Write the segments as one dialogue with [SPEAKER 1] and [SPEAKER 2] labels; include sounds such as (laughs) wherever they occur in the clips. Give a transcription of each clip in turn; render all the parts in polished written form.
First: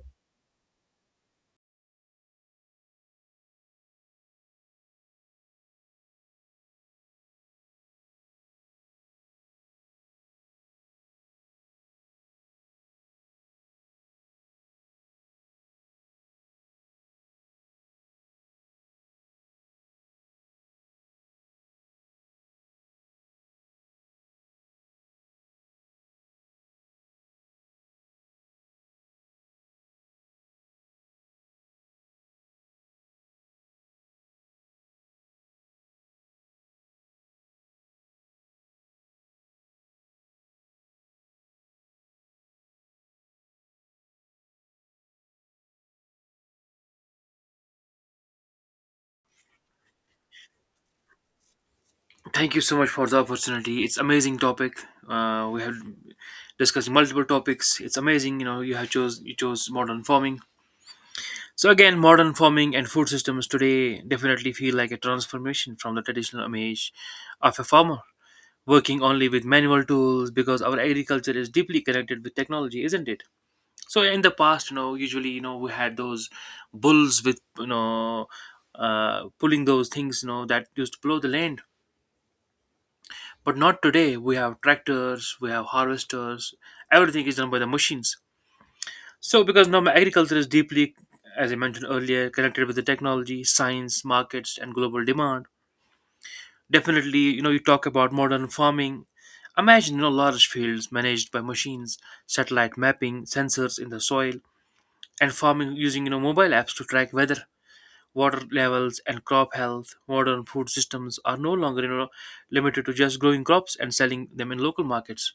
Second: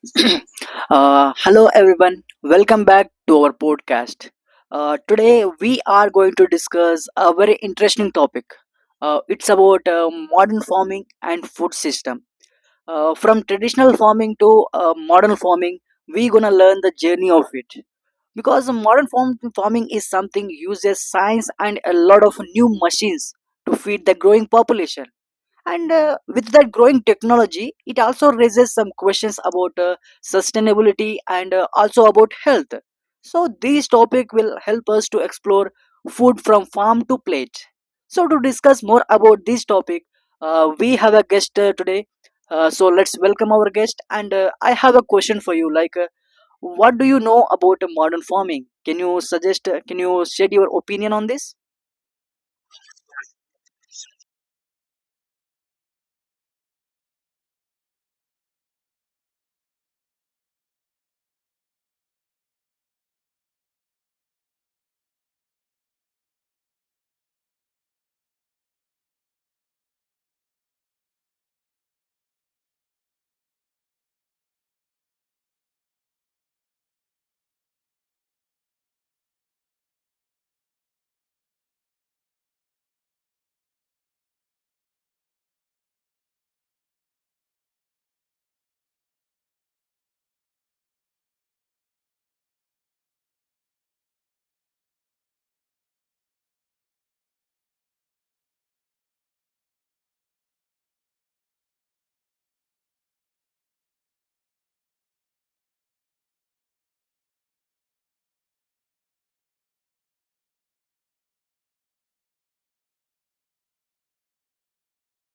[SPEAKER 1] (coughs) (clears throat) Hello, everyone. Welcome back to our podcast. Today, we are going to discuss a very interesting topic. It's about modern farming and food system. From traditional farming to modern farming, we gonna learn the journey of it. Because farming is something uses science and a lot of new machines to feed the growing population, and with that growing technology, it also raises some questions about sustainability and also about health. So this topic will help us to explore food from farm to plate. So to discuss more about this topic, we have a guest today. So let's welcome our guest. And I have a question for you. Like, what do you know about modern farming? Can you suggest? Can you shed your opinion on this?
[SPEAKER 2] Thank you so much for the opportunity. It's amazing topic. We have discussed multiple topics. It's amazing, you know, you chose modern farming. So again, modern farming and food systems today definitely feel like a transformation from the traditional image of a farmer working only with manual tools because our agriculture is deeply connected with technology, isn't it? So in the past, you know, usually you know we had those bulls with pulling those things, you know, that used to plow the land. But not today. We have tractors, we have harvesters, everything is done by the machines. So, because now my agriculture is deeply, as I mentioned earlier, connected with the technology, science, markets, and global demand. Definitely, you know, you talk about modern farming. Imagine, you know, large fields managed by machines, satellite mapping, sensors in the soil, and farming using, you know, mobile apps to track weather, water levels, and crop health. Modern food systems are no longer, you know, limited to just growing crops and selling them in local markets.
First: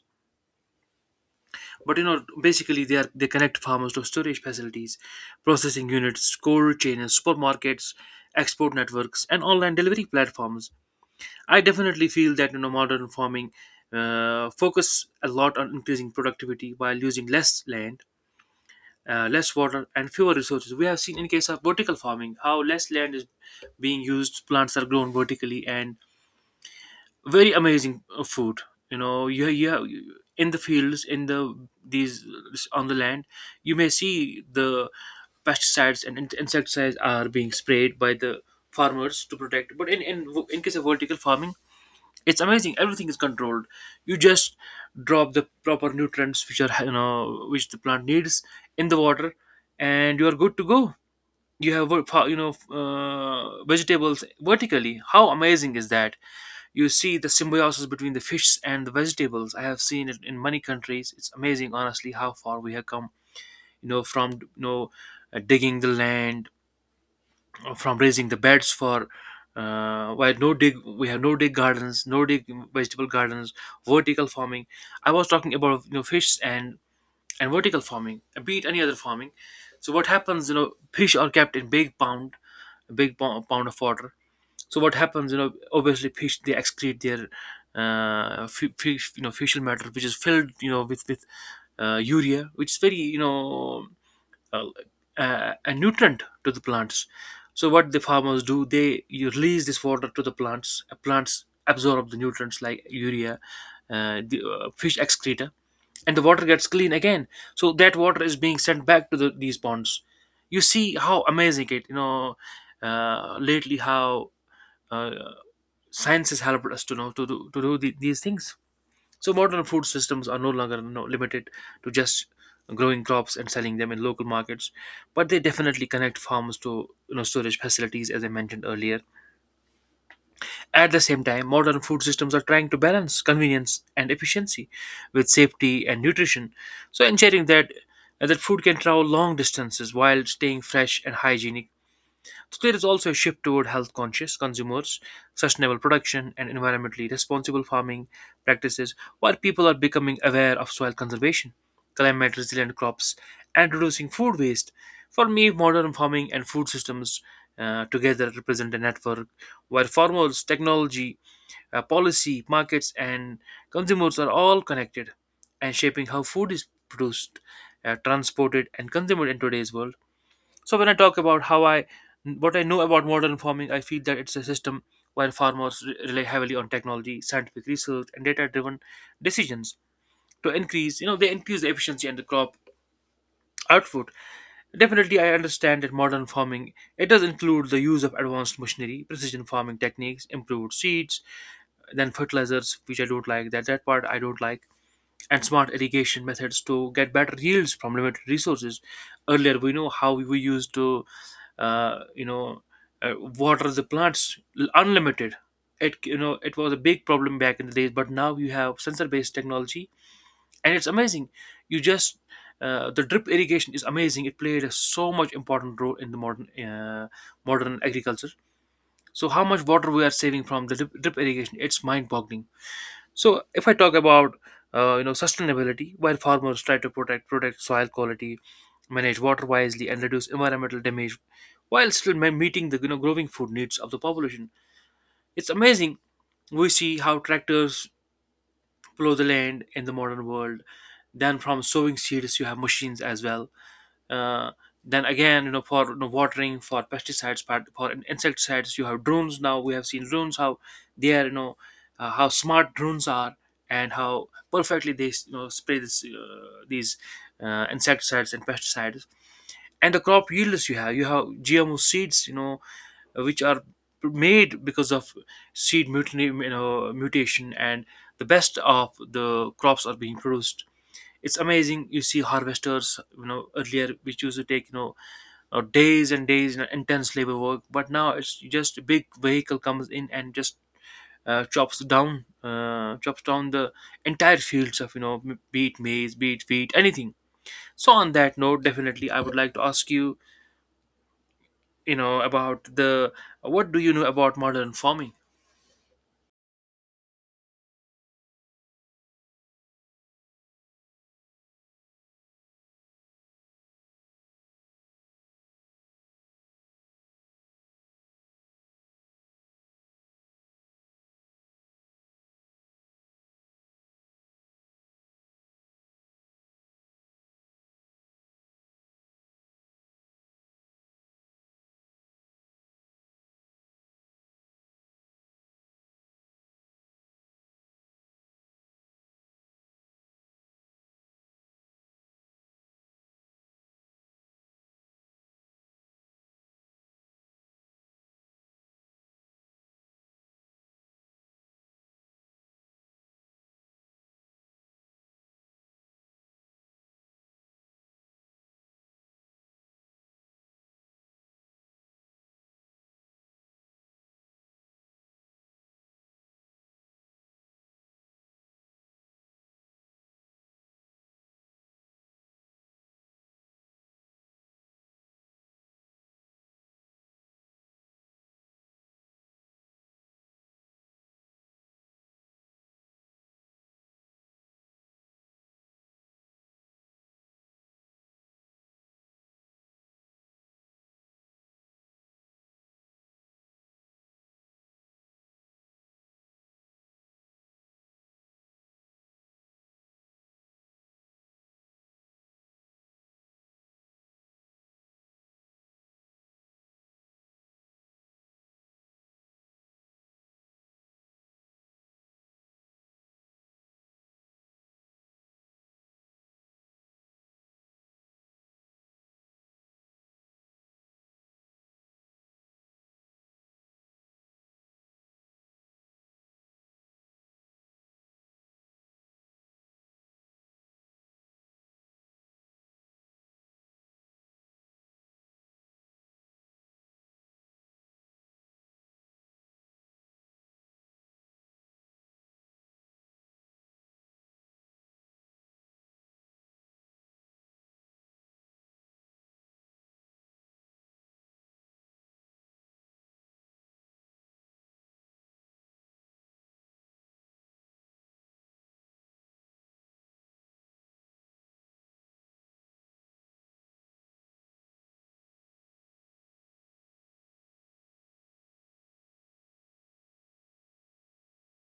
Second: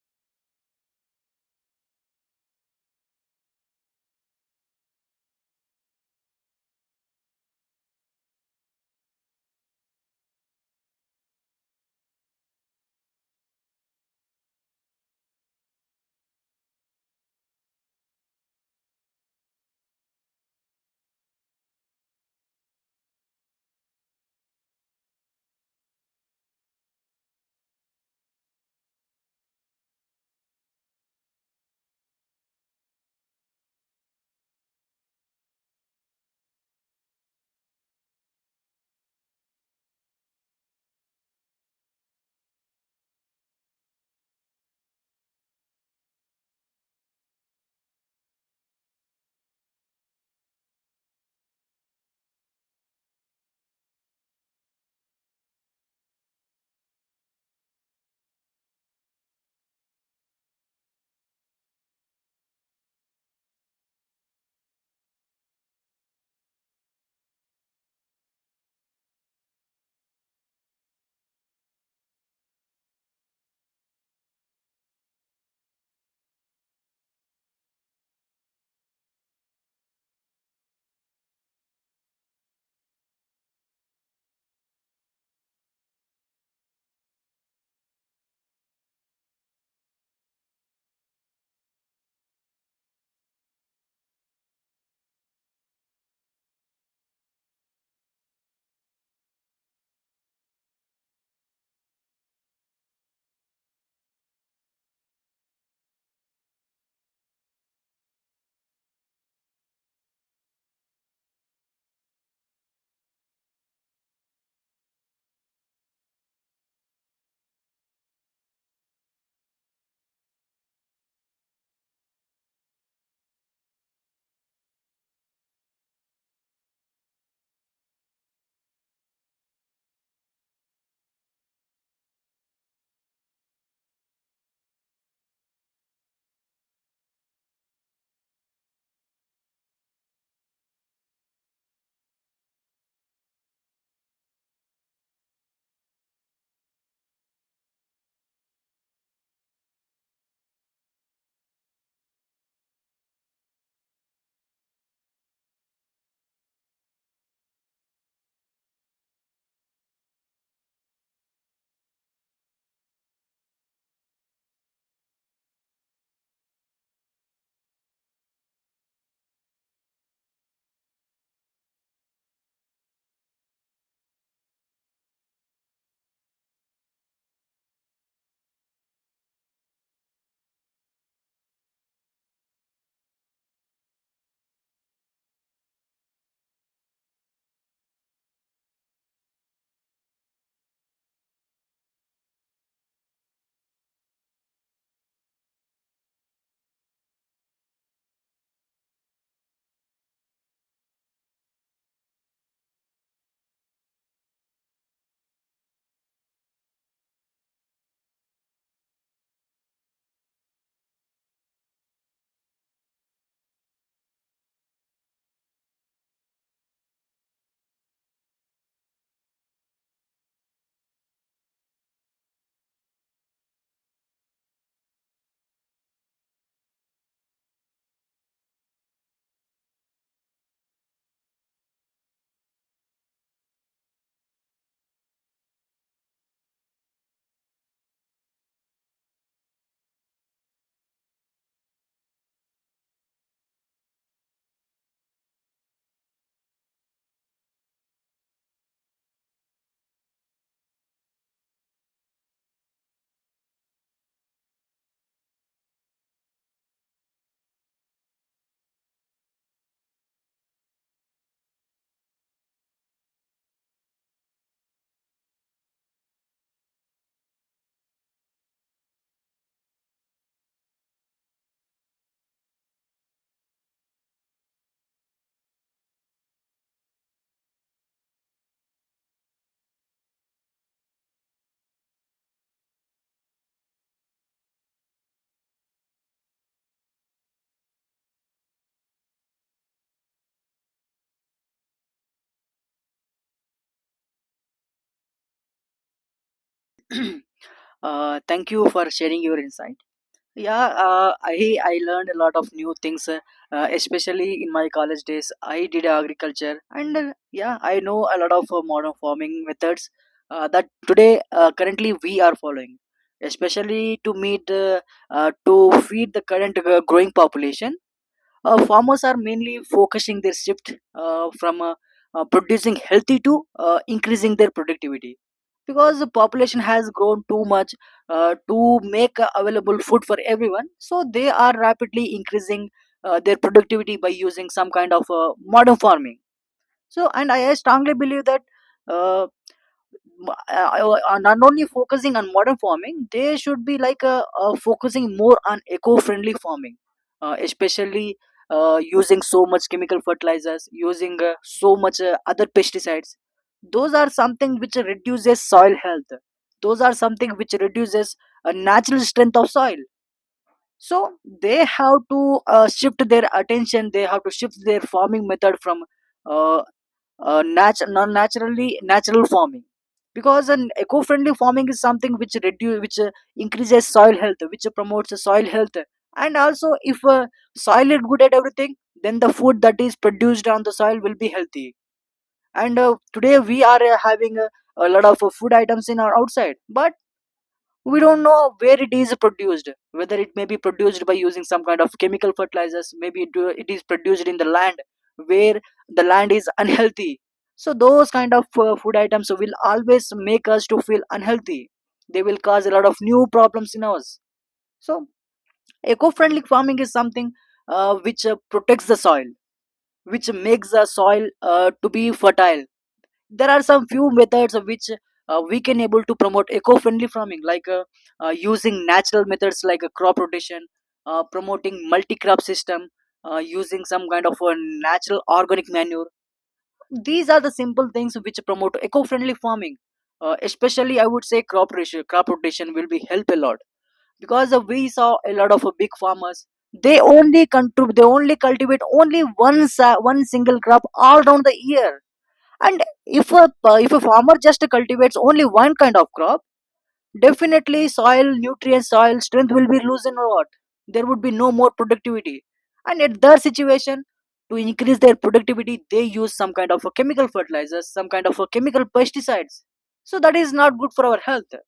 [SPEAKER 2] But you know, basically they connect farmers to storage facilities, processing units, cold chains, supermarkets, export networks, and online delivery platforms. I definitely feel that you know modern farming focus a lot on increasing productivity while using less land, less water, and fewer resources. We have seen in case of vertical farming how less land is being used, plants are grown vertically, and very amazing food you in the fields in the these on the land you may see the pesticides and insecticides are being sprayed by the farmers to protect but in case of vertical farming it's amazing, everything is controlled. You just drop the proper nutrients which are you know which the plant needs in the water, and you are good to go. You have vegetables vertically. How amazing is that? You see the symbiosis between the fish and the vegetables. I have seen it in many countries. It's amazing honestly how far we have come, you know from you know digging the land, from raising the beds for where no dig we have no dig gardens, no dig vegetable gardens, vertical farming. I was talking about you know fish and vertical farming beat any other farming. So what happens, you know, fish are kept in big pond, a big pound of water. So what happens, you know, obviously fish they excrete their fish, you know, facial matter, which is filled, you know, with urea, which is very, you know, uh, a nutrient to the plants. So what the farmers do, they you release this water to the plants. Plants absorb the nutrients like urea, the fish excreta, and the water gets clean again. So that water is being sent back to the, these ponds. You see how amazing it, you know, lately how uh, science has helped us to do the, these things. So modern food systems are no longer you know, limited to just growing crops and selling them in local markets, but they definitely connect farms to you know storage facilities, as I mentioned earlier. At the same time, modern food systems are trying to balance convenience and efficiency with safety and nutrition, so ensuring that food can travel long distances while staying fresh and hygienic. So there is also a shift toward health conscious consumers, sustainable production, and environmentally responsible farming practices, while people are becoming aware of soil conservation, climate resilient crops, and reducing food waste. For me, modern farming and food systems together represent a network where farmers, technology, policy, markets, and consumers are all connected and shaping how food is produced, transported, and consumed in today's world. So when I talk about how I what I know about modern farming, I feel that it's a system where farmers rely heavily on technology, scientific research, and data-driven decisions to increase. You know, they increase the efficiency and the crop output. Definitely, I understand that modern farming it does include the use of advanced machinery, precision farming techniques, improved seeds, then fertilizers, which I don't like. That part I don't like, and smart irrigation methods to get better yields from limited resources. Earlier, we know how we used to uh, you know water the plants unlimited. It you know it was a big problem back in the days, but now you have sensor based technology and it's amazing. You just the drip irrigation is amazing. It played a so much important role in the modern modern agriculture. So how much water we are saving from the drip irrigation, it's mind boggling. So if I talk about you know sustainability, while farmers try to protect soil quality, manage water wisely, and reduce environmental damage while still meeting the you know, growing food needs of the population. It's amazing, we see how tractors plow the land in the modern world. Then from sowing seeds, you have machines as well. Uh, then again, you know, for you know, watering, for pesticides, for insecticides, you have drones. Now we have seen drones how they are, you know, how smart drones are and how perfectly they you know spray this these insecticides and pesticides. And the crop yields, you have gmo seeds, you know, which are made because of seed mutiny, you know, mutation, and the best of the crops are being produced. It's amazing, you see harvesters, you know, earlier which used to take you know days and days and intense labor work, but now it's just a big vehicle comes in and just chops down the entire fields of you know be it maize, be it wheat, anything. So on that note, definitely I would like to ask you, you know, about the what do you know about modern farming.
[SPEAKER 1] (clears throat) Thank you for sharing your insight. Yeah, I learned a lot of new things, especially in my college days. I did agriculture, and yeah, I know a lot of modern farming methods that today currently we are following, especially to meet to feed the current growing population. Farmers are mainly focusing their shift from producing healthy to increasing their productivity because the population has grown too much to make available food for everyone, so they are rapidly increasing their productivity by using some kind of modern farming. So, and I strongly believe that uh, not only focusing on modern farming, they should be like focusing more on eco-friendly farming, especially using so much chemical fertilizers, using so much other pesticides. Those are something which reduces soil health. Those are something which reduces natural strength of soil. So they have to shift their attention. They have to shift their farming method from uh, non naturally natural farming because an eco-friendly farming is something which increases soil health, which promotes the soil health. And also, if soil is good at everything, then the food that is produced on the soil will be healthy. And today we are having a lot of food items in our outside, but we don't know where it is produced, whether it may be produced by using some kind of chemical fertilizers. Maybe it is produced in the land where the land is unhealthy. So those kind of food items will always make us to feel unhealthy. They will cause a lot of new problems in us. So eco-friendly farming is something which protects the soil, which makes the soil to be fertile. There are some few methods of which we can able to promote eco-friendly farming, like using natural methods like a crop rotation, promoting multi-crop system, using some kind of a natural organic manure. These are the simple things which promote eco-friendly farming. Especially I would say crop rotation will be help a lot, because we saw a lot of big farmers, they they only cultivate only one single crop all around the year. And if a if a farmer just cultivates only one kind of crop, definitely soil nutrients, soil strength will be losing a lot. There would be no more productivity, and at their situation, to increase their productivity, they use some kind of a chemical fertilizers, some kind of a chemical pesticides. So that is not good for our health.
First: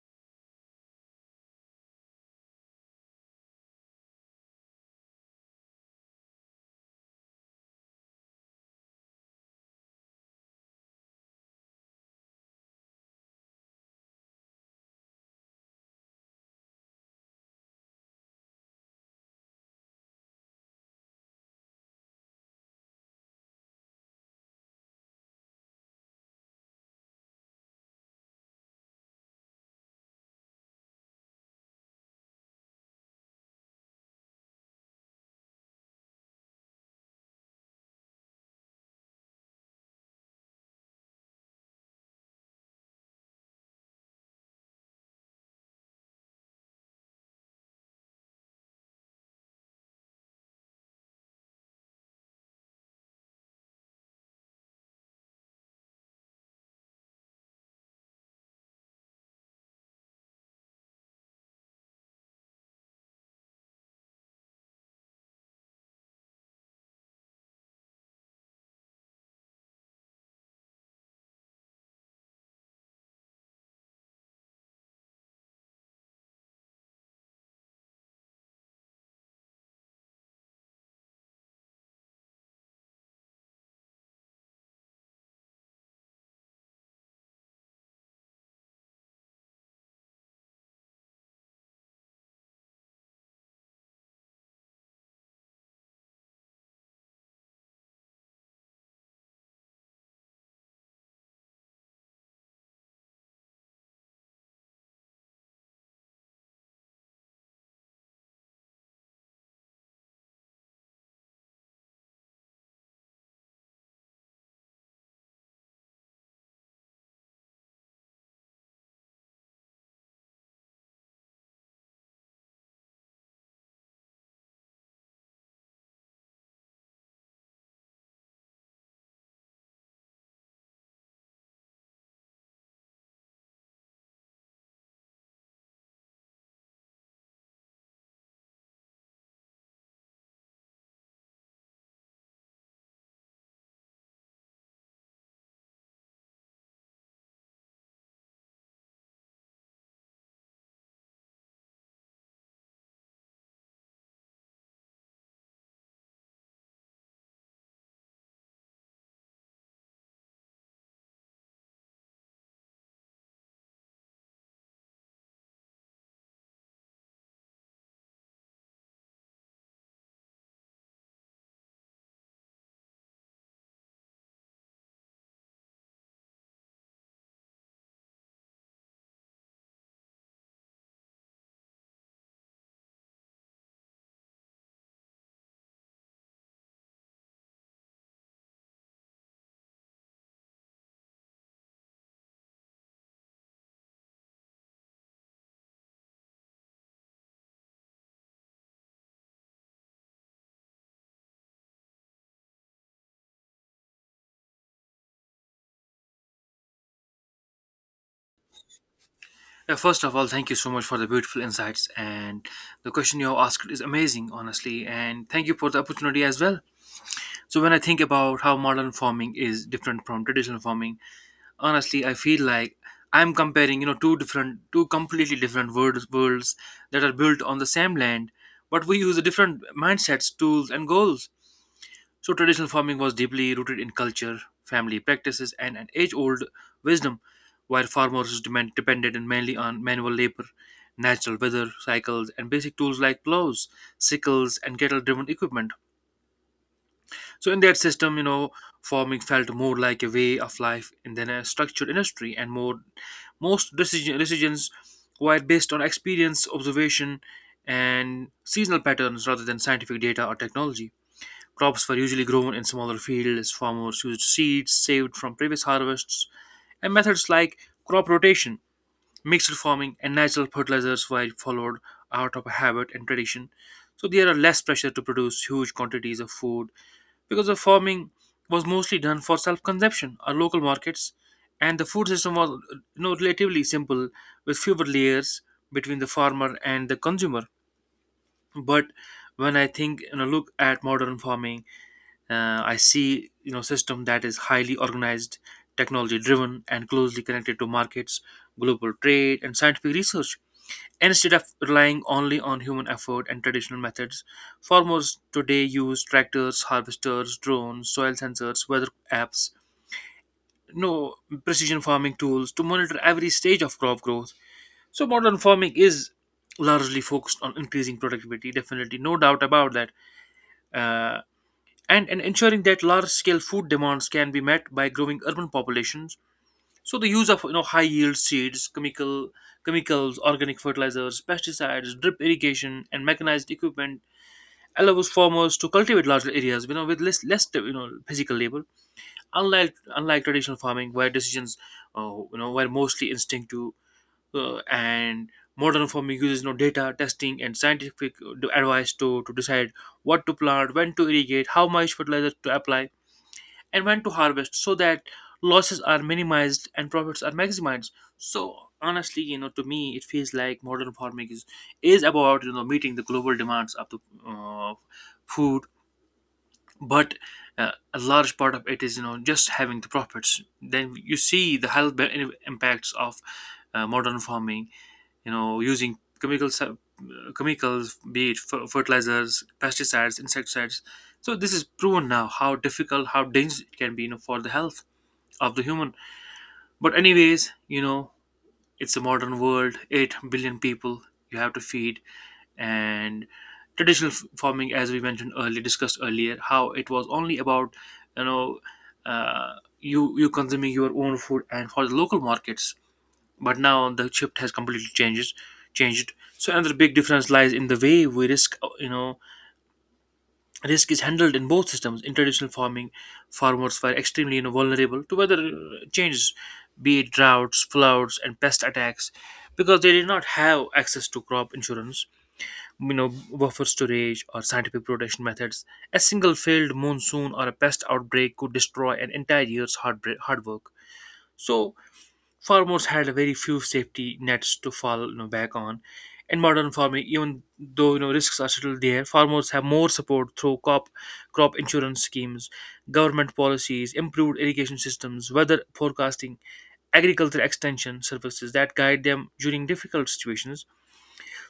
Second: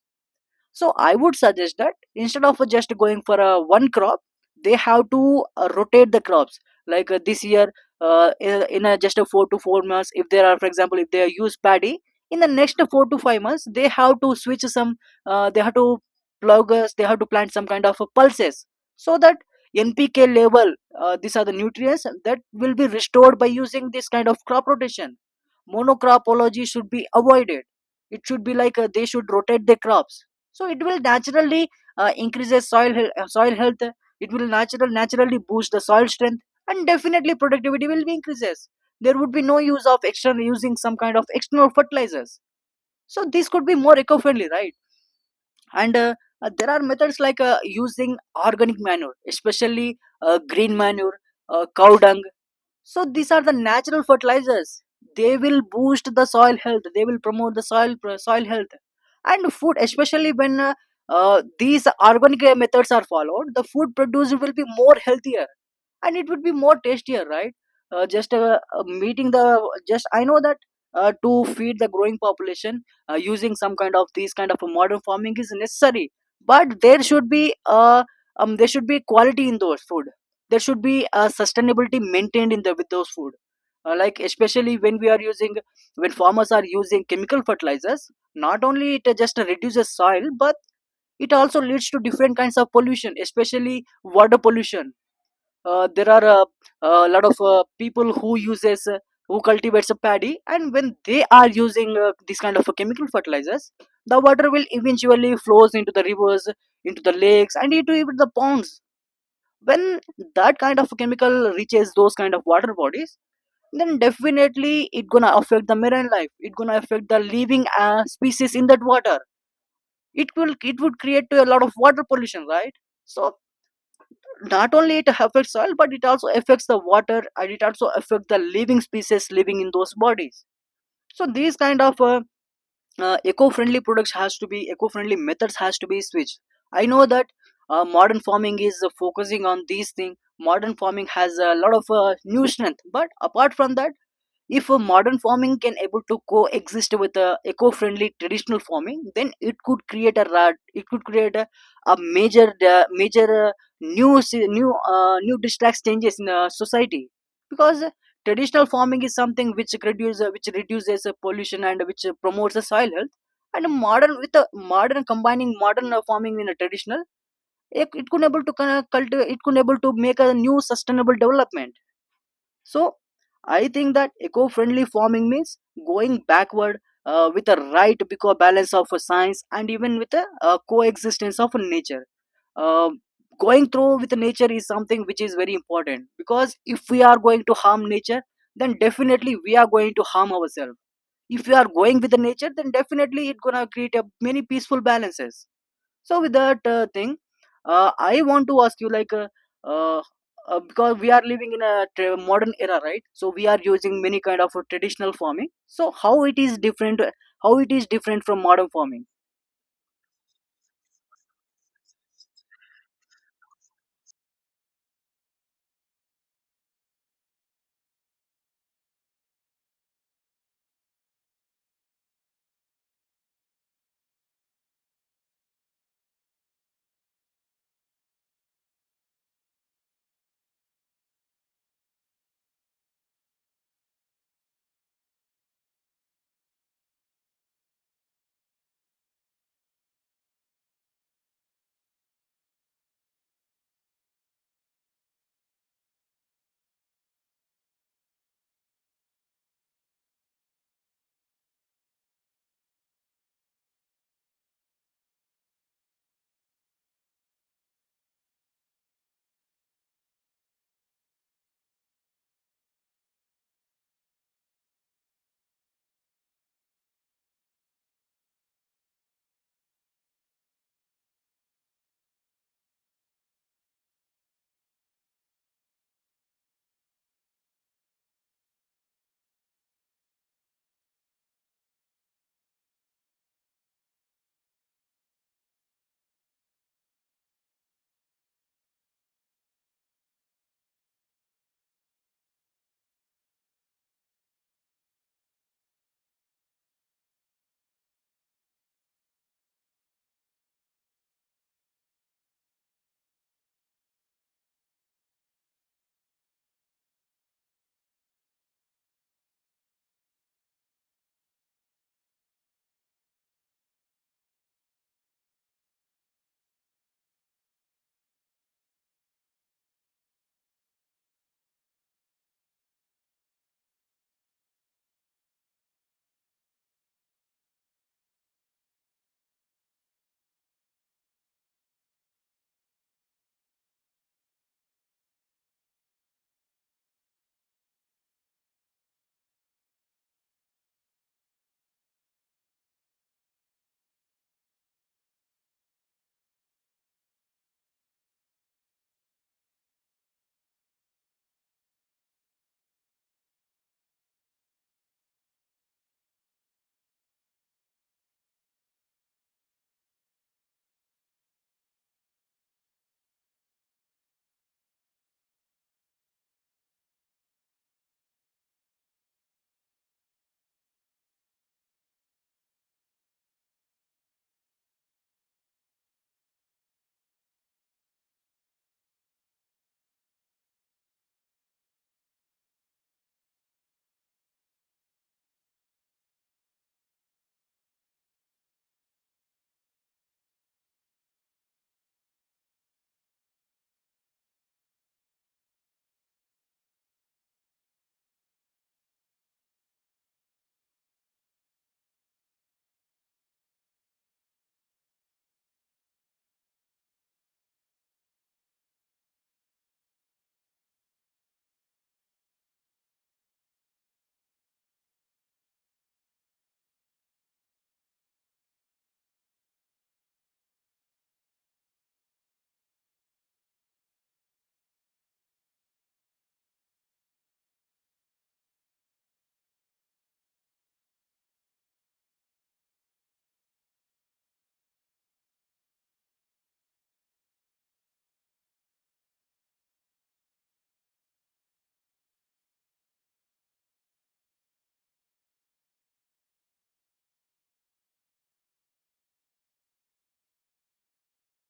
[SPEAKER 1] So I would suggest that instead of just going for a one crop, they have to rotate the crops. Like this year, in a just a four to four months, if there are, for example, if they use paddy, in the next four to five months, they have to switch some. They have to plug. Us. They have to plant some kind of pulses so that NPK level. These are the nutrients that will be restored by using this kind of crop rotation. Monocropology should be avoided. It should be like they should rotate the crops, so it will naturally increase the soil hel- soil health. It will naturally boost the soil strength, and definitely productivity will be increases. There would be no use of external, using some kind of external fertilizers. So this could be more eco friendly, right? And there are methods like using organic manure, especially green manure, cow dung. So these are the natural fertilizers. They will boost the soil health. They will promote the soil health. And food, especially when these organic methods are followed, the food produced will be more healthier, and it would be more tastier, right? Just Meeting the just, I know that to feed the growing population, using some kind of these kind of a modern farming is necessary, but there should be quality in those food. There should be a sustainability maintained in the with those food. Like, especially when we are using, when farmers are using chemical fertilizers, not only it just reduces soil, but it also leads to different kinds of pollution, especially water pollution. There are a lot of people who uses who cultivates a paddy, and when they are using this kind of chemical fertilizers, the water will eventually flows into the rivers, into the lakes, and into even the ponds. When that kind of chemical reaches those kind of water bodies, then definitely it gonna affect the marine life. It gonna affect the living species in that water. It would create to a lot of water pollution, right? So not only it affects soil, but it also affects the water, and it also affects the living species living in those bodies. So these kind of eco-friendly methods has to be switched. I know that modern farming is focusing on these things. Modern farming has a lot of new strength, but apart from that, if a modern farming can able to coexist with a eco-friendly traditional farming, then it could create a major major new se- new new distracts changes in society. Because traditional farming is something which reduces pollution, and which promotes the soil health. And modern, with a modern, combining modern farming in a traditional, it could able to kind of cultivate, it could able to make a new sustainable development. So I think that eco-friendly farming means going backward with a right, because balance of a science and even with a, coexistence of nature. Um, going through with nature is something which is very important, because if we are going to harm nature, then definitely we are going to harm ourselves. If we are going with the nature, then definitely it's gonna create a many peaceful balances. So with that thing, I want to ask you, like uh, because we are living in a modern era, right? So we are using many kind of traditional farming. So how it is different? How it is different from modern farming?
[SPEAKER 2] First of all, thank you so much for the beautiful insights, and the question you have asked is amazing honestly, and thank you for the opportunity as well. So when I think about how modern farming is different from traditional farming, honestly I feel like I'm comparing you know two completely different worlds that are built on the same land, but we use different mindsets, tools, and goals. So traditional farming was deeply rooted in culture, family practices, and an age-old wisdom, while depended in mainly on manual labor, natural weather cycles, and basic tools like plows, sickles, and cattle-driven equipment. So in that system, you know, farming felt more like a way of life and than a structured industry, and more most decisions were based on experience, observation, and seasonal patterns rather than scientific data or technology. Crops were usually grown in smaller fields. Farmers used seeds saved from previous harvests, and methods like crop rotation, mixed farming, and natural fertilizers were followed out of habit and tradition. So there are less pressure to produce huge quantities of food because the farming was mostly done for self-consumption or local markets, and the food system was you know relatively simple with fewer layers between the farmer and the consumer. But when I think look at modern farming, I see you know system that is highly organized, technology driven, and closely connected to markets, global trade, and scientific research. Instead of relying only on human effort and traditional methods, farmers today use tractors, harvesters, drones, soil sensors, weather apps, no precision farming tools to monitor every stage of crop growth. So modern farming is largely focused on increasing productivity. Definitely, no doubt about that. Uh, and ensuring that large scale food demands can be met by growing urban populations. So the use of you know high yield seeds, chemicals, organic fertilizers, pesticides, drip irrigation, and mechanized equipment allows farmers to cultivate larger areas, you know, with less you know physical labor. Unlike traditional farming, where decisions were mostly instinctive, and modern farming uses data, testing, and scientific advice to decide what to plant, when to irrigate, how much fertilizer to apply and when to harvest so that losses are minimized and profits are maximized. So honestly, to me it feels like modern farming is about meeting the global demands of the uh, food, but a large part of it is just having the profits. Then you see the health impacts of modern farming, using chemicals, chemicals be it fertilizers, pesticides, insecticides. So this is proven now, how difficult, how dangerous it can be, for the health of the human. But anyways, it's a modern world, 8 billion people you have to feed. And traditional farming, as we mentioned earlier, discussed earlier, how it was only about you know uh, you consuming your own food and for the local markets. But now the shift has completely changed. So another big difference lies in the way we risk you know risk is handled in both systems. In traditional farming, farmers were extremely vulnerable to weather changes, be it droughts, floods and pest attacks, because they did not have access to crop insurance, buffer storage or scientific protection methods. A single failed monsoon or a pest outbreak could destroy an entire year's hard work. So farmers had very few safety nets to fall back on. In modern farming, even though risks are still there, farmers have more support through crop insurance schemes, government policies, improved irrigation systems, weather forecasting, agriculture extension services that guide them during difficult situations.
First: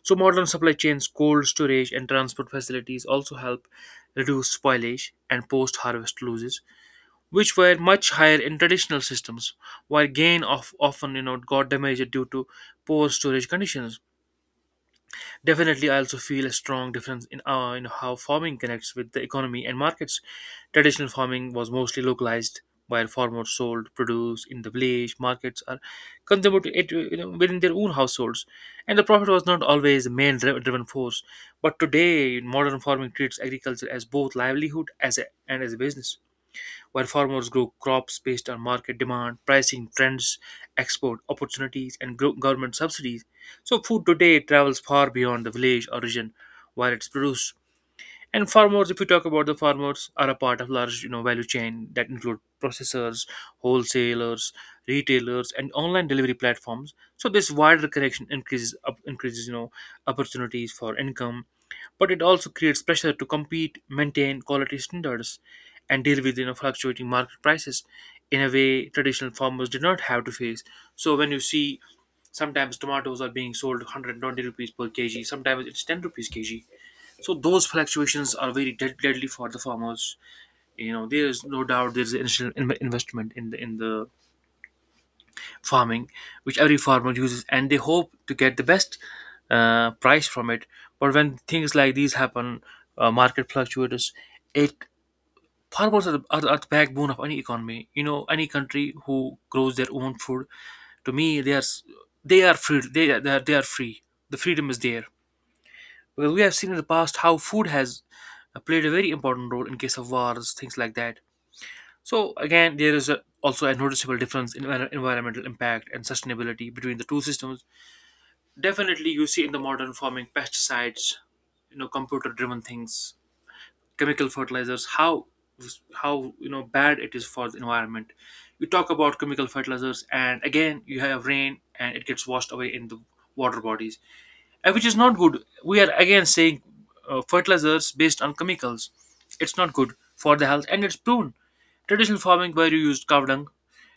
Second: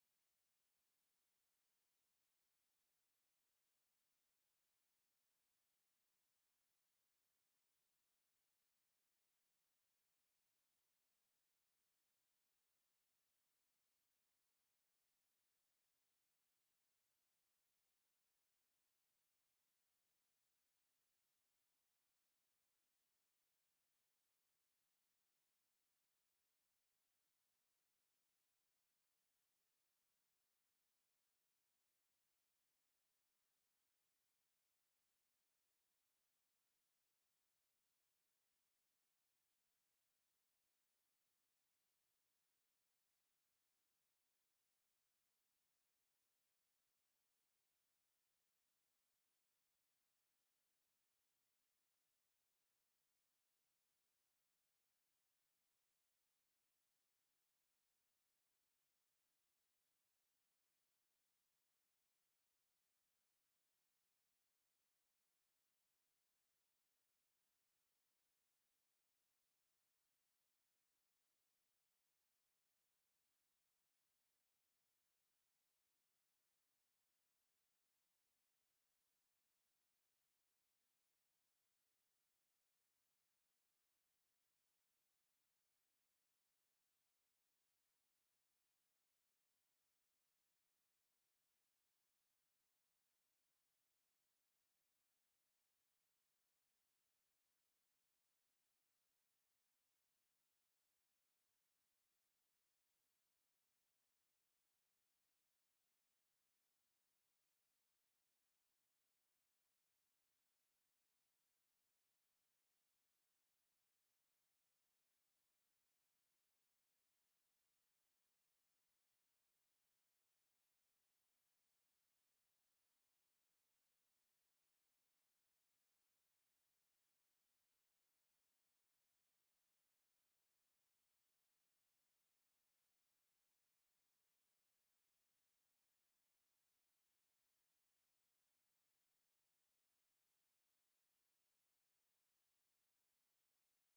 [SPEAKER 2] So modern supply chains, cold storage, and transport facilities also help reduce spoilage and post-harvest losses, which were much higher in traditional systems, while gain of often got damaged due to poor storage conditions. Definitely, I also feel a strong difference in how farming connects with the economy and markets. Traditional farming was mostly localized, while farmers sold produce in the village markets or consumed it, within their own households, and the profit was not always the main driven force. But today, modern farming treats agriculture as both livelihood and as a business, while farmers grow crops based on market demand, pricing trends, export opportunities, and government subsidies. So food today travels far beyond the village origin while it's produced, and farmers, if you talk about the farmers, are a part of large value chain that include processors, wholesalers, retailers and online delivery platforms. So this wider connection increases opportunities for income, but it also creates pressure to compete, maintain quality standards and deal with fluctuating market prices in a way traditional farmers did not have to face. So when you see, sometimes tomatoes are being sold 120 rupees per kg, sometimes it's 10 rupees kg. So those fluctuations are very deadly for the farmers. You know, there is no doubt there is an initial investment in the farming, which every farmer uses, and they hope to get the best price from it. But when things like these happen, market fluctuators, it, farmers are the backbone of any economy. You know, any country who grows their own food, to me, they are free. They are free. The freedom is there. Because we have seen in the past how food has played a very important role in case of wars, things like that. So again, there is also a noticeable difference in environmental impact and sustainability between the two systems. Definitely, you see in the modern farming, pesticides, computer-driven things, chemical fertilizers, how how bad it is for the environment. You talk about chemical fertilizers, and again, you have rain, and it gets washed away in the water bodies, which is not good. We are again saying fertilizers based on chemicals. It's not good for the health, and it's proven. Traditional farming where you used cow dung,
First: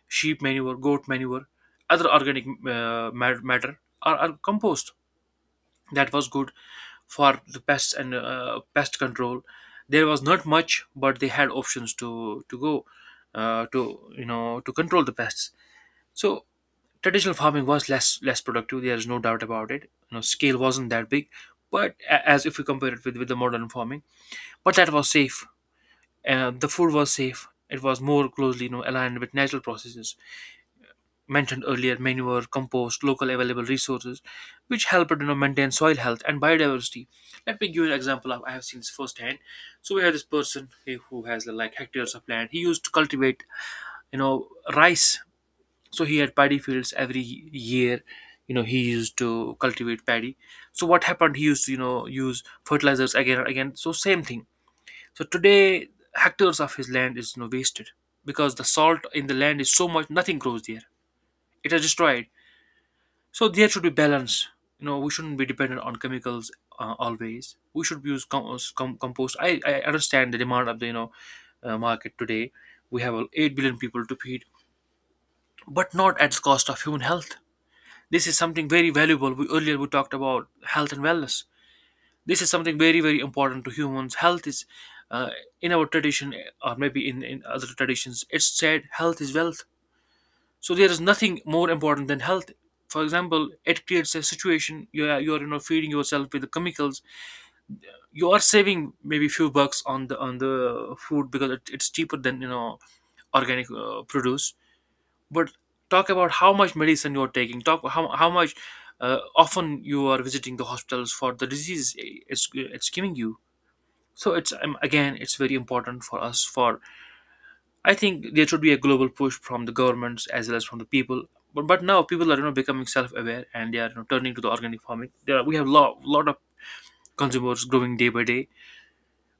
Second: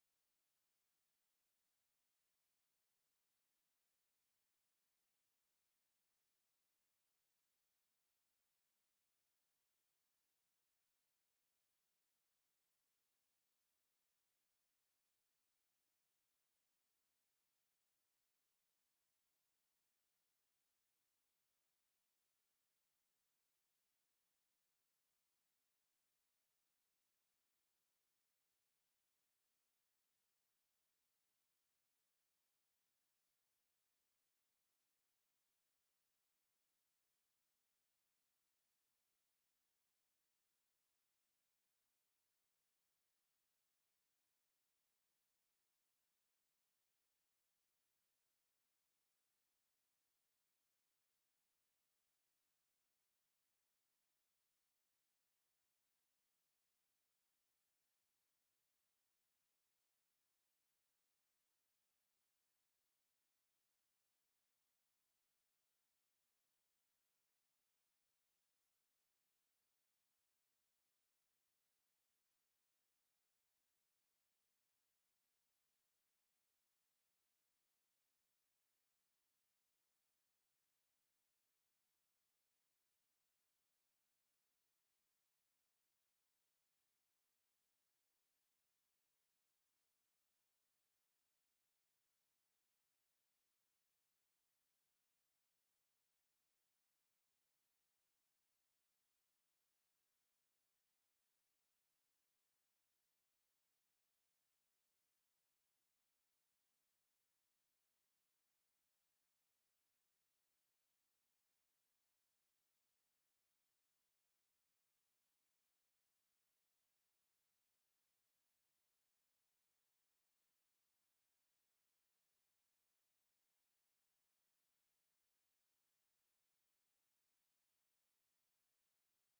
[SPEAKER 2] sheep manure, goat manure, other organic matter are compost. That was good for the pests and pest control. There was not much, but they had options to go to to control the pests. So traditional farming was less productive. There is no doubt about it. You know, scale wasn't that big, but as if we compare it with the modern farming. But that was safe, the food was safe. It was more closely, aligned with natural processes mentioned earlier: manure, compost, local available resources, which helped maintain soil health and biodiversity. Let me give you an example of, I have seen this firsthand. So we have this person, who has like hectares of land, he used to cultivate, you know rice. So he had paddy fields every year, you know, he used to cultivate paddy. So what happened, he used to use fertilizers again and again, so same thing. So today, hectares of his land is, wasted, because the salt in the land is so much, nothing grows there. It is destroyed. So there should be balance. You know, we shouldn't be dependent on chemicals, always. We should use compost. I understand the demand of the, market today. We have 8 billion people to feed, but not at the cost of human health. This is something very valuable. We, earlier we talked about health and wellness. This is something very very important to humans. Health is, uh, in our tradition, or maybe in other traditions, it's said health is wealth. So there is nothing more important than health. For example, it creates a situation, you are feeding yourself with the chemicals. You are saving maybe few bucks on the food because it, it's cheaper than, organic produce. But talk about how much medicine you're taking, talk how much often you are visiting the hospitals for the disease it's giving you. So it's again, it's very important for us. For, I think there should be a global push from the governments as well as from the people. But now people are, becoming self-aware, and they are, turning to the organic farming. There are, we have a lot of consumers growing day by day.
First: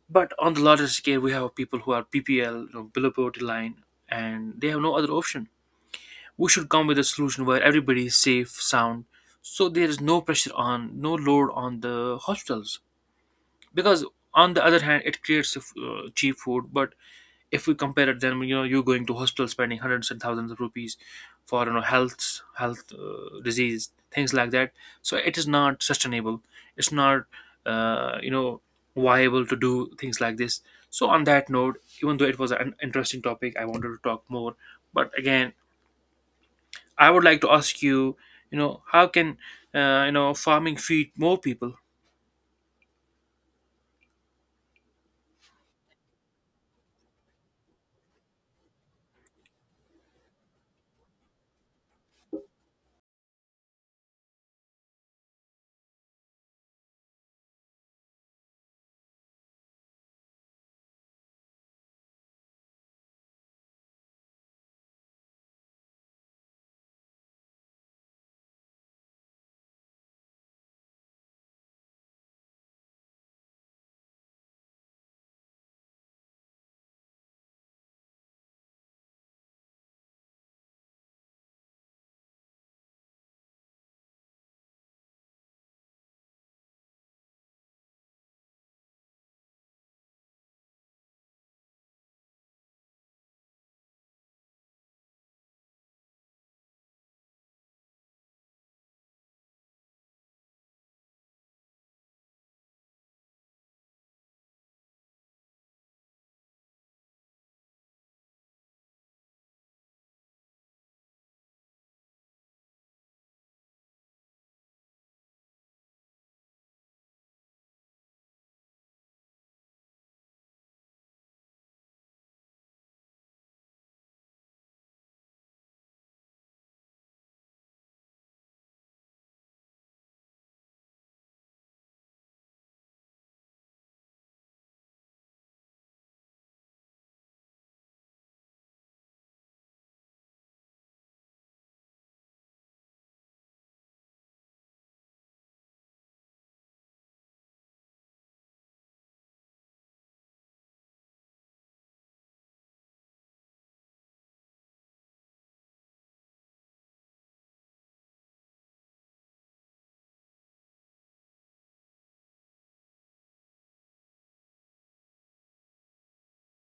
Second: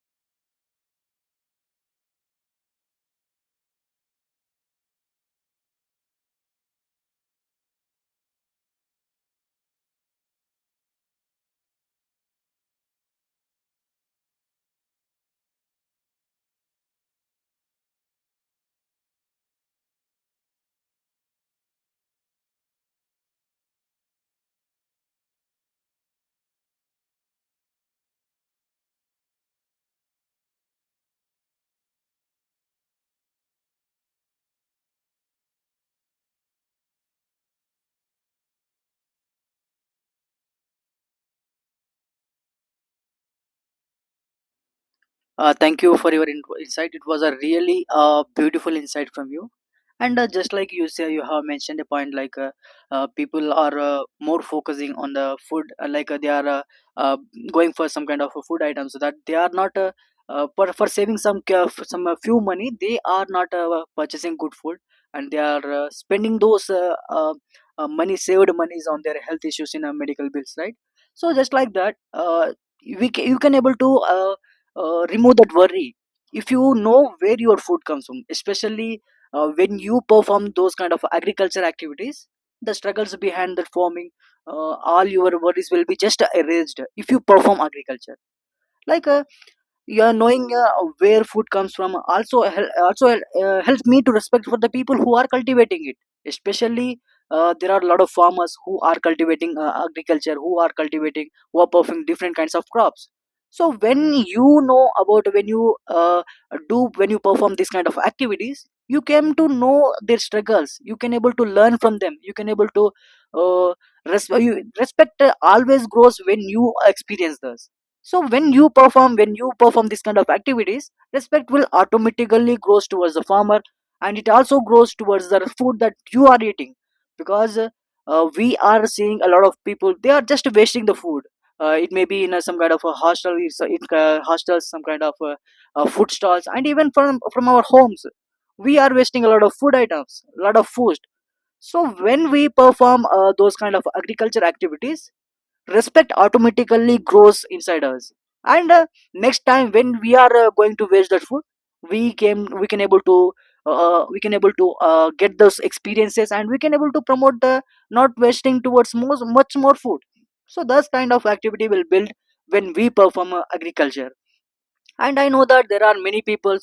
[SPEAKER 2] But on the larger scale, we have people who are ppl, below poverty line, and they have no other option. We should come with a solution where everybody is safe, sound, so there is no pressure on, no load on the hospitals. Because on the other hand, it creates cheap food, but if we compare it, then, you know, you're going to hospital spending hundreds and thousands of rupees for, health disease, things like that. So it is not sustainable. It's not, uh, you know viable to do things like this. So on that note, even though it was an interesting topic, I wanted to talk more. But again, I would like to ask you, you know, how can, farming feed more people?
[SPEAKER 1] Thank you for your insight. It was a really beautiful insight from you. And just like you say, you have mentioned a point like people are more focusing on the food, like they are uh, going for some kind of a food item, so that they are not for saving some few money, they are not purchasing good food, and they are spending those money saved monies on their health issues in medical bills, right? So just like that, you can able to. Remove that worry if you know where your food comes from, especially when you perform those kind of agriculture activities, the struggles behind that farming. All your worries will be just erased if you perform agriculture. like uh, yeah, knowing where food comes from also also helps me to respect for the people who are cultivating it, especially there are a lot of farmers who are cultivating, agriculture, who are cultivating, who are performing different kinds of crops. So when you know about, when you do, when you perform these kind of activities, you came to know their struggles, you can able to learn from them, you can able to uh, you, respect always grows when you experience this. So when you perform this kind of activities, respect will automatically grows towards the farmer, and it also grows towards the food that you are eating, because we are seeing a lot of people, they are just wasting the food. It may be in a, some kind of a hostel, it's a, it, hostels, some kind of food stalls, and even from our homes, we are wasting a lot of food items, a lot of food. So when we perform those kind of agriculture activities, respect automatically grows inside us, and next time when we are going to waste that food, we can able to we can able to get those experiences, and we can able to promote the not wasting towards more, much more food. So thus kind of activity will build when we perform agriculture. And I know that there are many people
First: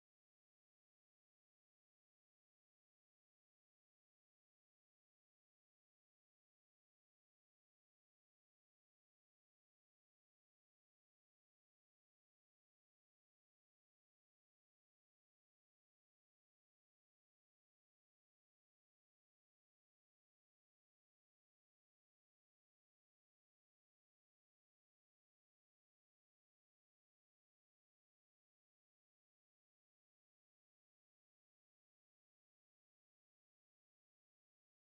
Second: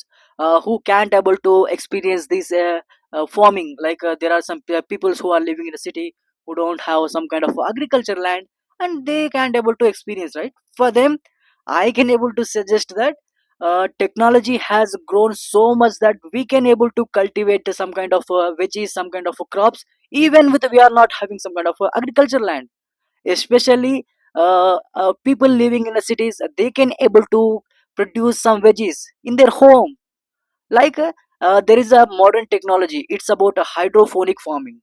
[SPEAKER 1] who can't able to experience this farming. There are some people who are living in a city who don't have some kind of agriculture land, and they can't able to experience. Right, for them, I can able to suggest that technology has grown so much that we can able to cultivate some kind of veggies, some kind of crops, even with we are not having some kind of agriculture land. Especially people living in the cities, they can able to produce some veggies in their home. like uh, there is a modern technology. It's about a hydroponic farming.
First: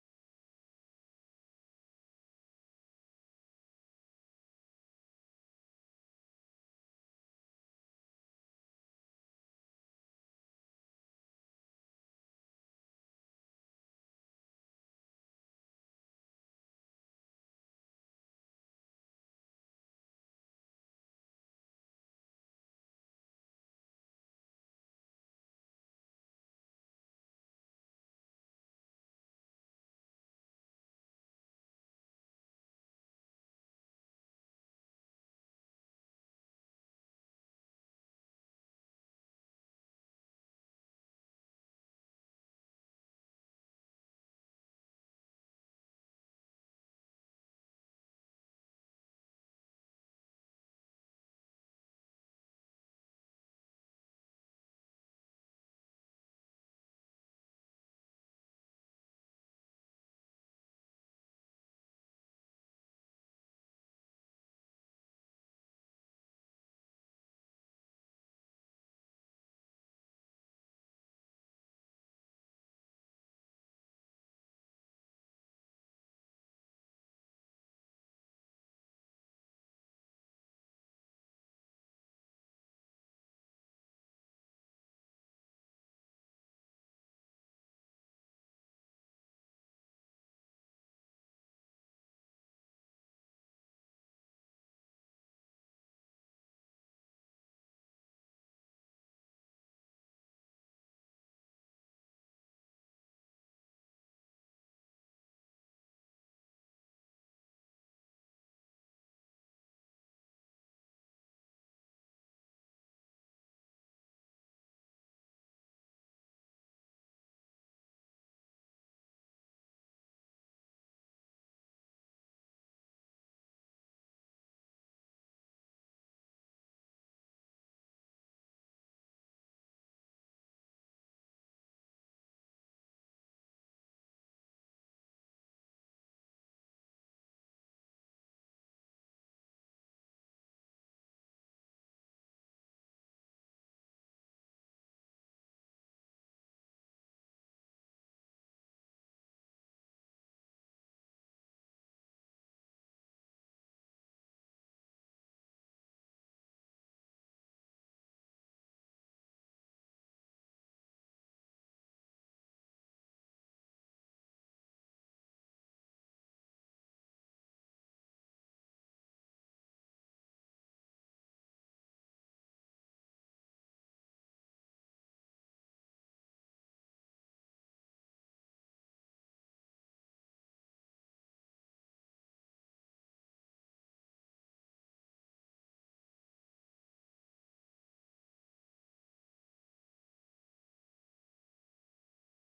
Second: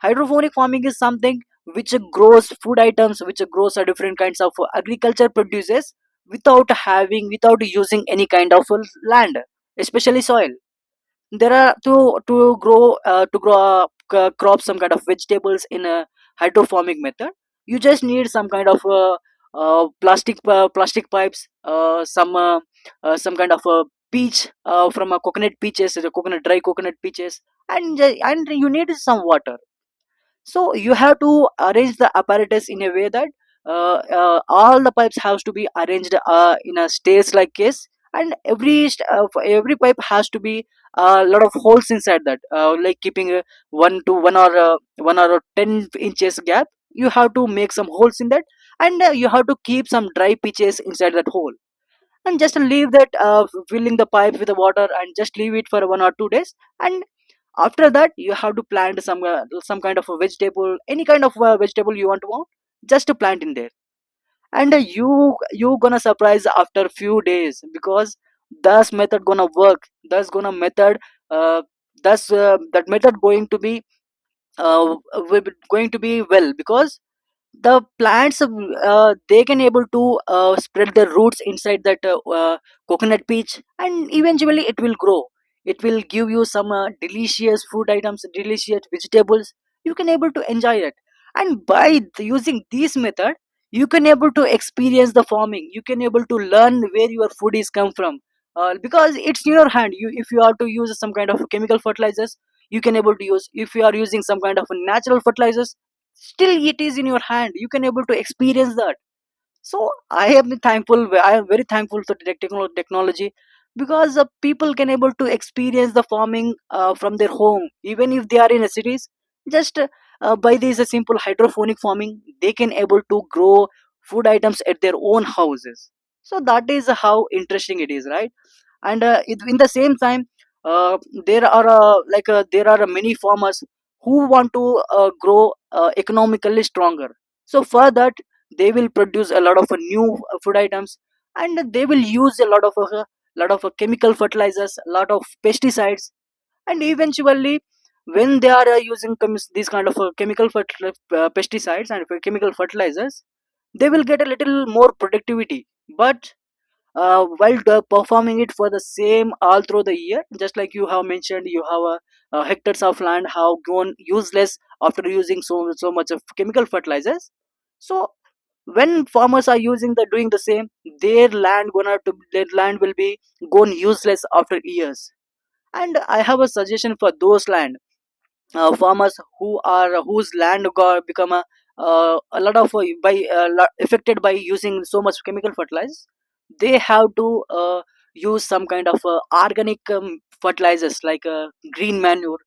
[SPEAKER 1] Hydroponic farming is something which grows food items, which grows a different kinds of agriculture produces without having, without using any kind of land, especially soil. There are to grow up, crop, some kind of vegetables in a hydroponic method. You just need some kind of plastic, plastic pipes, some kind of a peach, from a coconut, peaches, the coconut, dry coconut peaches, and and you need some water. So you have to arrange the apparatus in a way that all the pipes have to be arranged in a stairs like case, and every for every pipe has to be a lot of holes inside that, like keeping one to one, or one or 10 inches gap, you have to make some holes in that. And you have to keep some dry pitches inside that hole, and just leave that, filling the pipe with the water, and just leave it for 1 or 2 days. And after that, you have to plant some kind of a vegetable, any kind of vegetable you want to want, just to plant in there. And you, you gonna surprise after few days, because this method gonna work. This gonna method, uh, thus that method going to be uh, going to be well, because the plants they can able to spread their roots inside that coconut peach, and eventually it will grow. It will give you some delicious food items, delicious vegetables. You can able to enjoy it. And by using this method, you can able to experience the farming, you can able to learn where your food is come from, because it's in your hand. You, if you are to use some kind of chemical fertilizers, you can able to use. If you are using some kind of natural fertilizers, still it is in your hand, you can able to experience that. So I am thankful, I am very thankful to the technology, because people can able to experience the farming from their home, even if they are in a cities, just by this a simple hydroponic farming, they can able to grow food items at their own houses. So that is how interesting it is, right? And in the same time, uh, there are there are many farmers who want to grow economically stronger. So for that, they will produce a lot of new food items, and they will use a lot of chemical fertilizers, a lot of pesticides. And eventually, when they are using chemis- these kind of chemical pesticides and chemical fertilizers, they will get a little more productivity. But while performing it for the same all through the year, just like you have mentioned, you have hectares of land have gone useless after using so, so much of chemical fertilizers. So when farmers are using, the doing the same, their land gonna to their land will be gone useless after years. And I have a suggestion for those land, farmers who are, whose land got become a lot of by lot affected by using so much chemical fertilizers. They have to use some kind of organic fertilizers, like green manure,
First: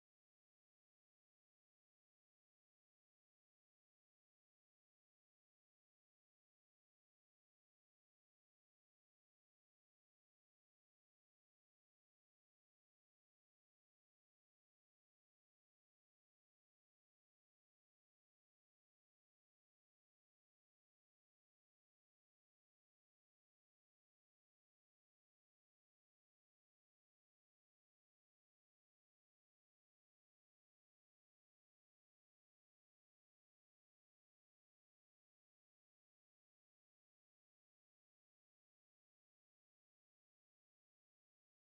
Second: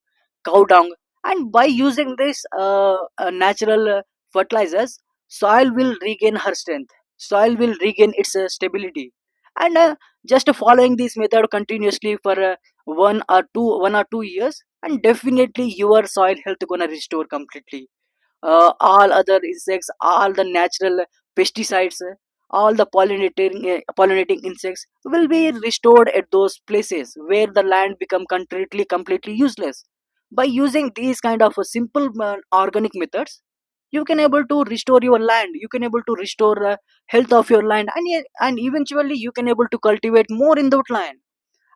[SPEAKER 1] cow dung. And by using this natural fertilizers, soil will regain her strength, soil will regain its stability. And just following this method continuously for one or 2 years, and definitely your soil health gonna restore completely. All other insects, all the natural pesticides, all the pollinating insects will be restored at those places where the land become completely, completely useless. By using these kind of simple organic methods, you can able to restore your land, you can able to restore the health of your land. And, and eventually you can able to cultivate more in that land.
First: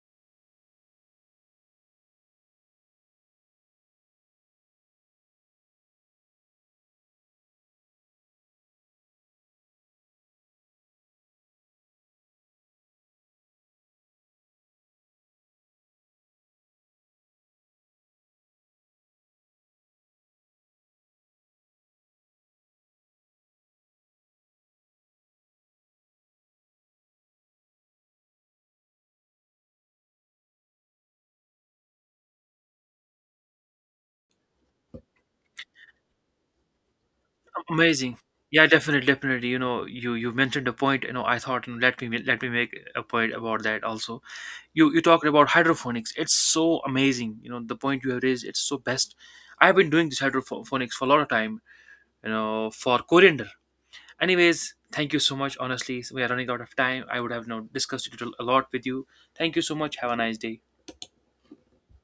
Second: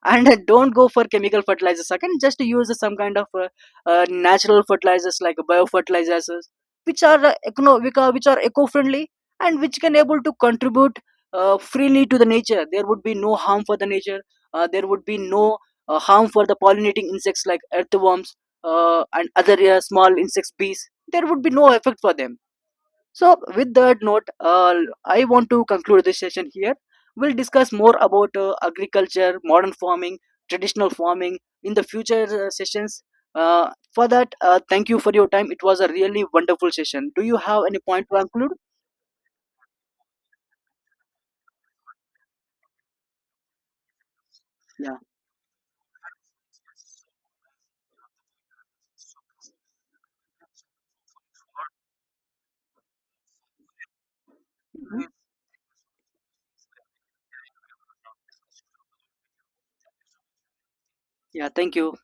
[SPEAKER 1] And (laughs) don't go for chemical fertilizers second, just use some kind of natural fertilizers like biofertilizers, which are which are, which are eco-friendly, and which can able to contribute freely to the nature. There would be no harm for the nature, there would be no harm for the pollinating insects like earthworms, and other small insects, bees. There would be no effect for them. So, with that note, I want to conclude this session here. We'll discuss more about agriculture, modern farming, traditional farming in the future sessions. For that, thank you for your time. It was a really wonderful session. Do you have any point to
[SPEAKER 2] Amazing.
[SPEAKER 1] conclude?
[SPEAKER 2] Yeah, definitely. You know, you mentioned a point. You know, I thought, and let me make a point about that also. You
[SPEAKER 1] Yeah.
[SPEAKER 2] you talked about hydroponics. It's so amazing. You know, the point you have raised. It's so best. I've been doing this hydroponics for a lot of time. You know, for coriander. Anyways,
[SPEAKER 1] Mhm.
[SPEAKER 2] thank you so much. Honestly, we are running out of time. I would have you discussed it a lot with you. Thank you so much. Have a nice day.
[SPEAKER 1] Yeah, thank you.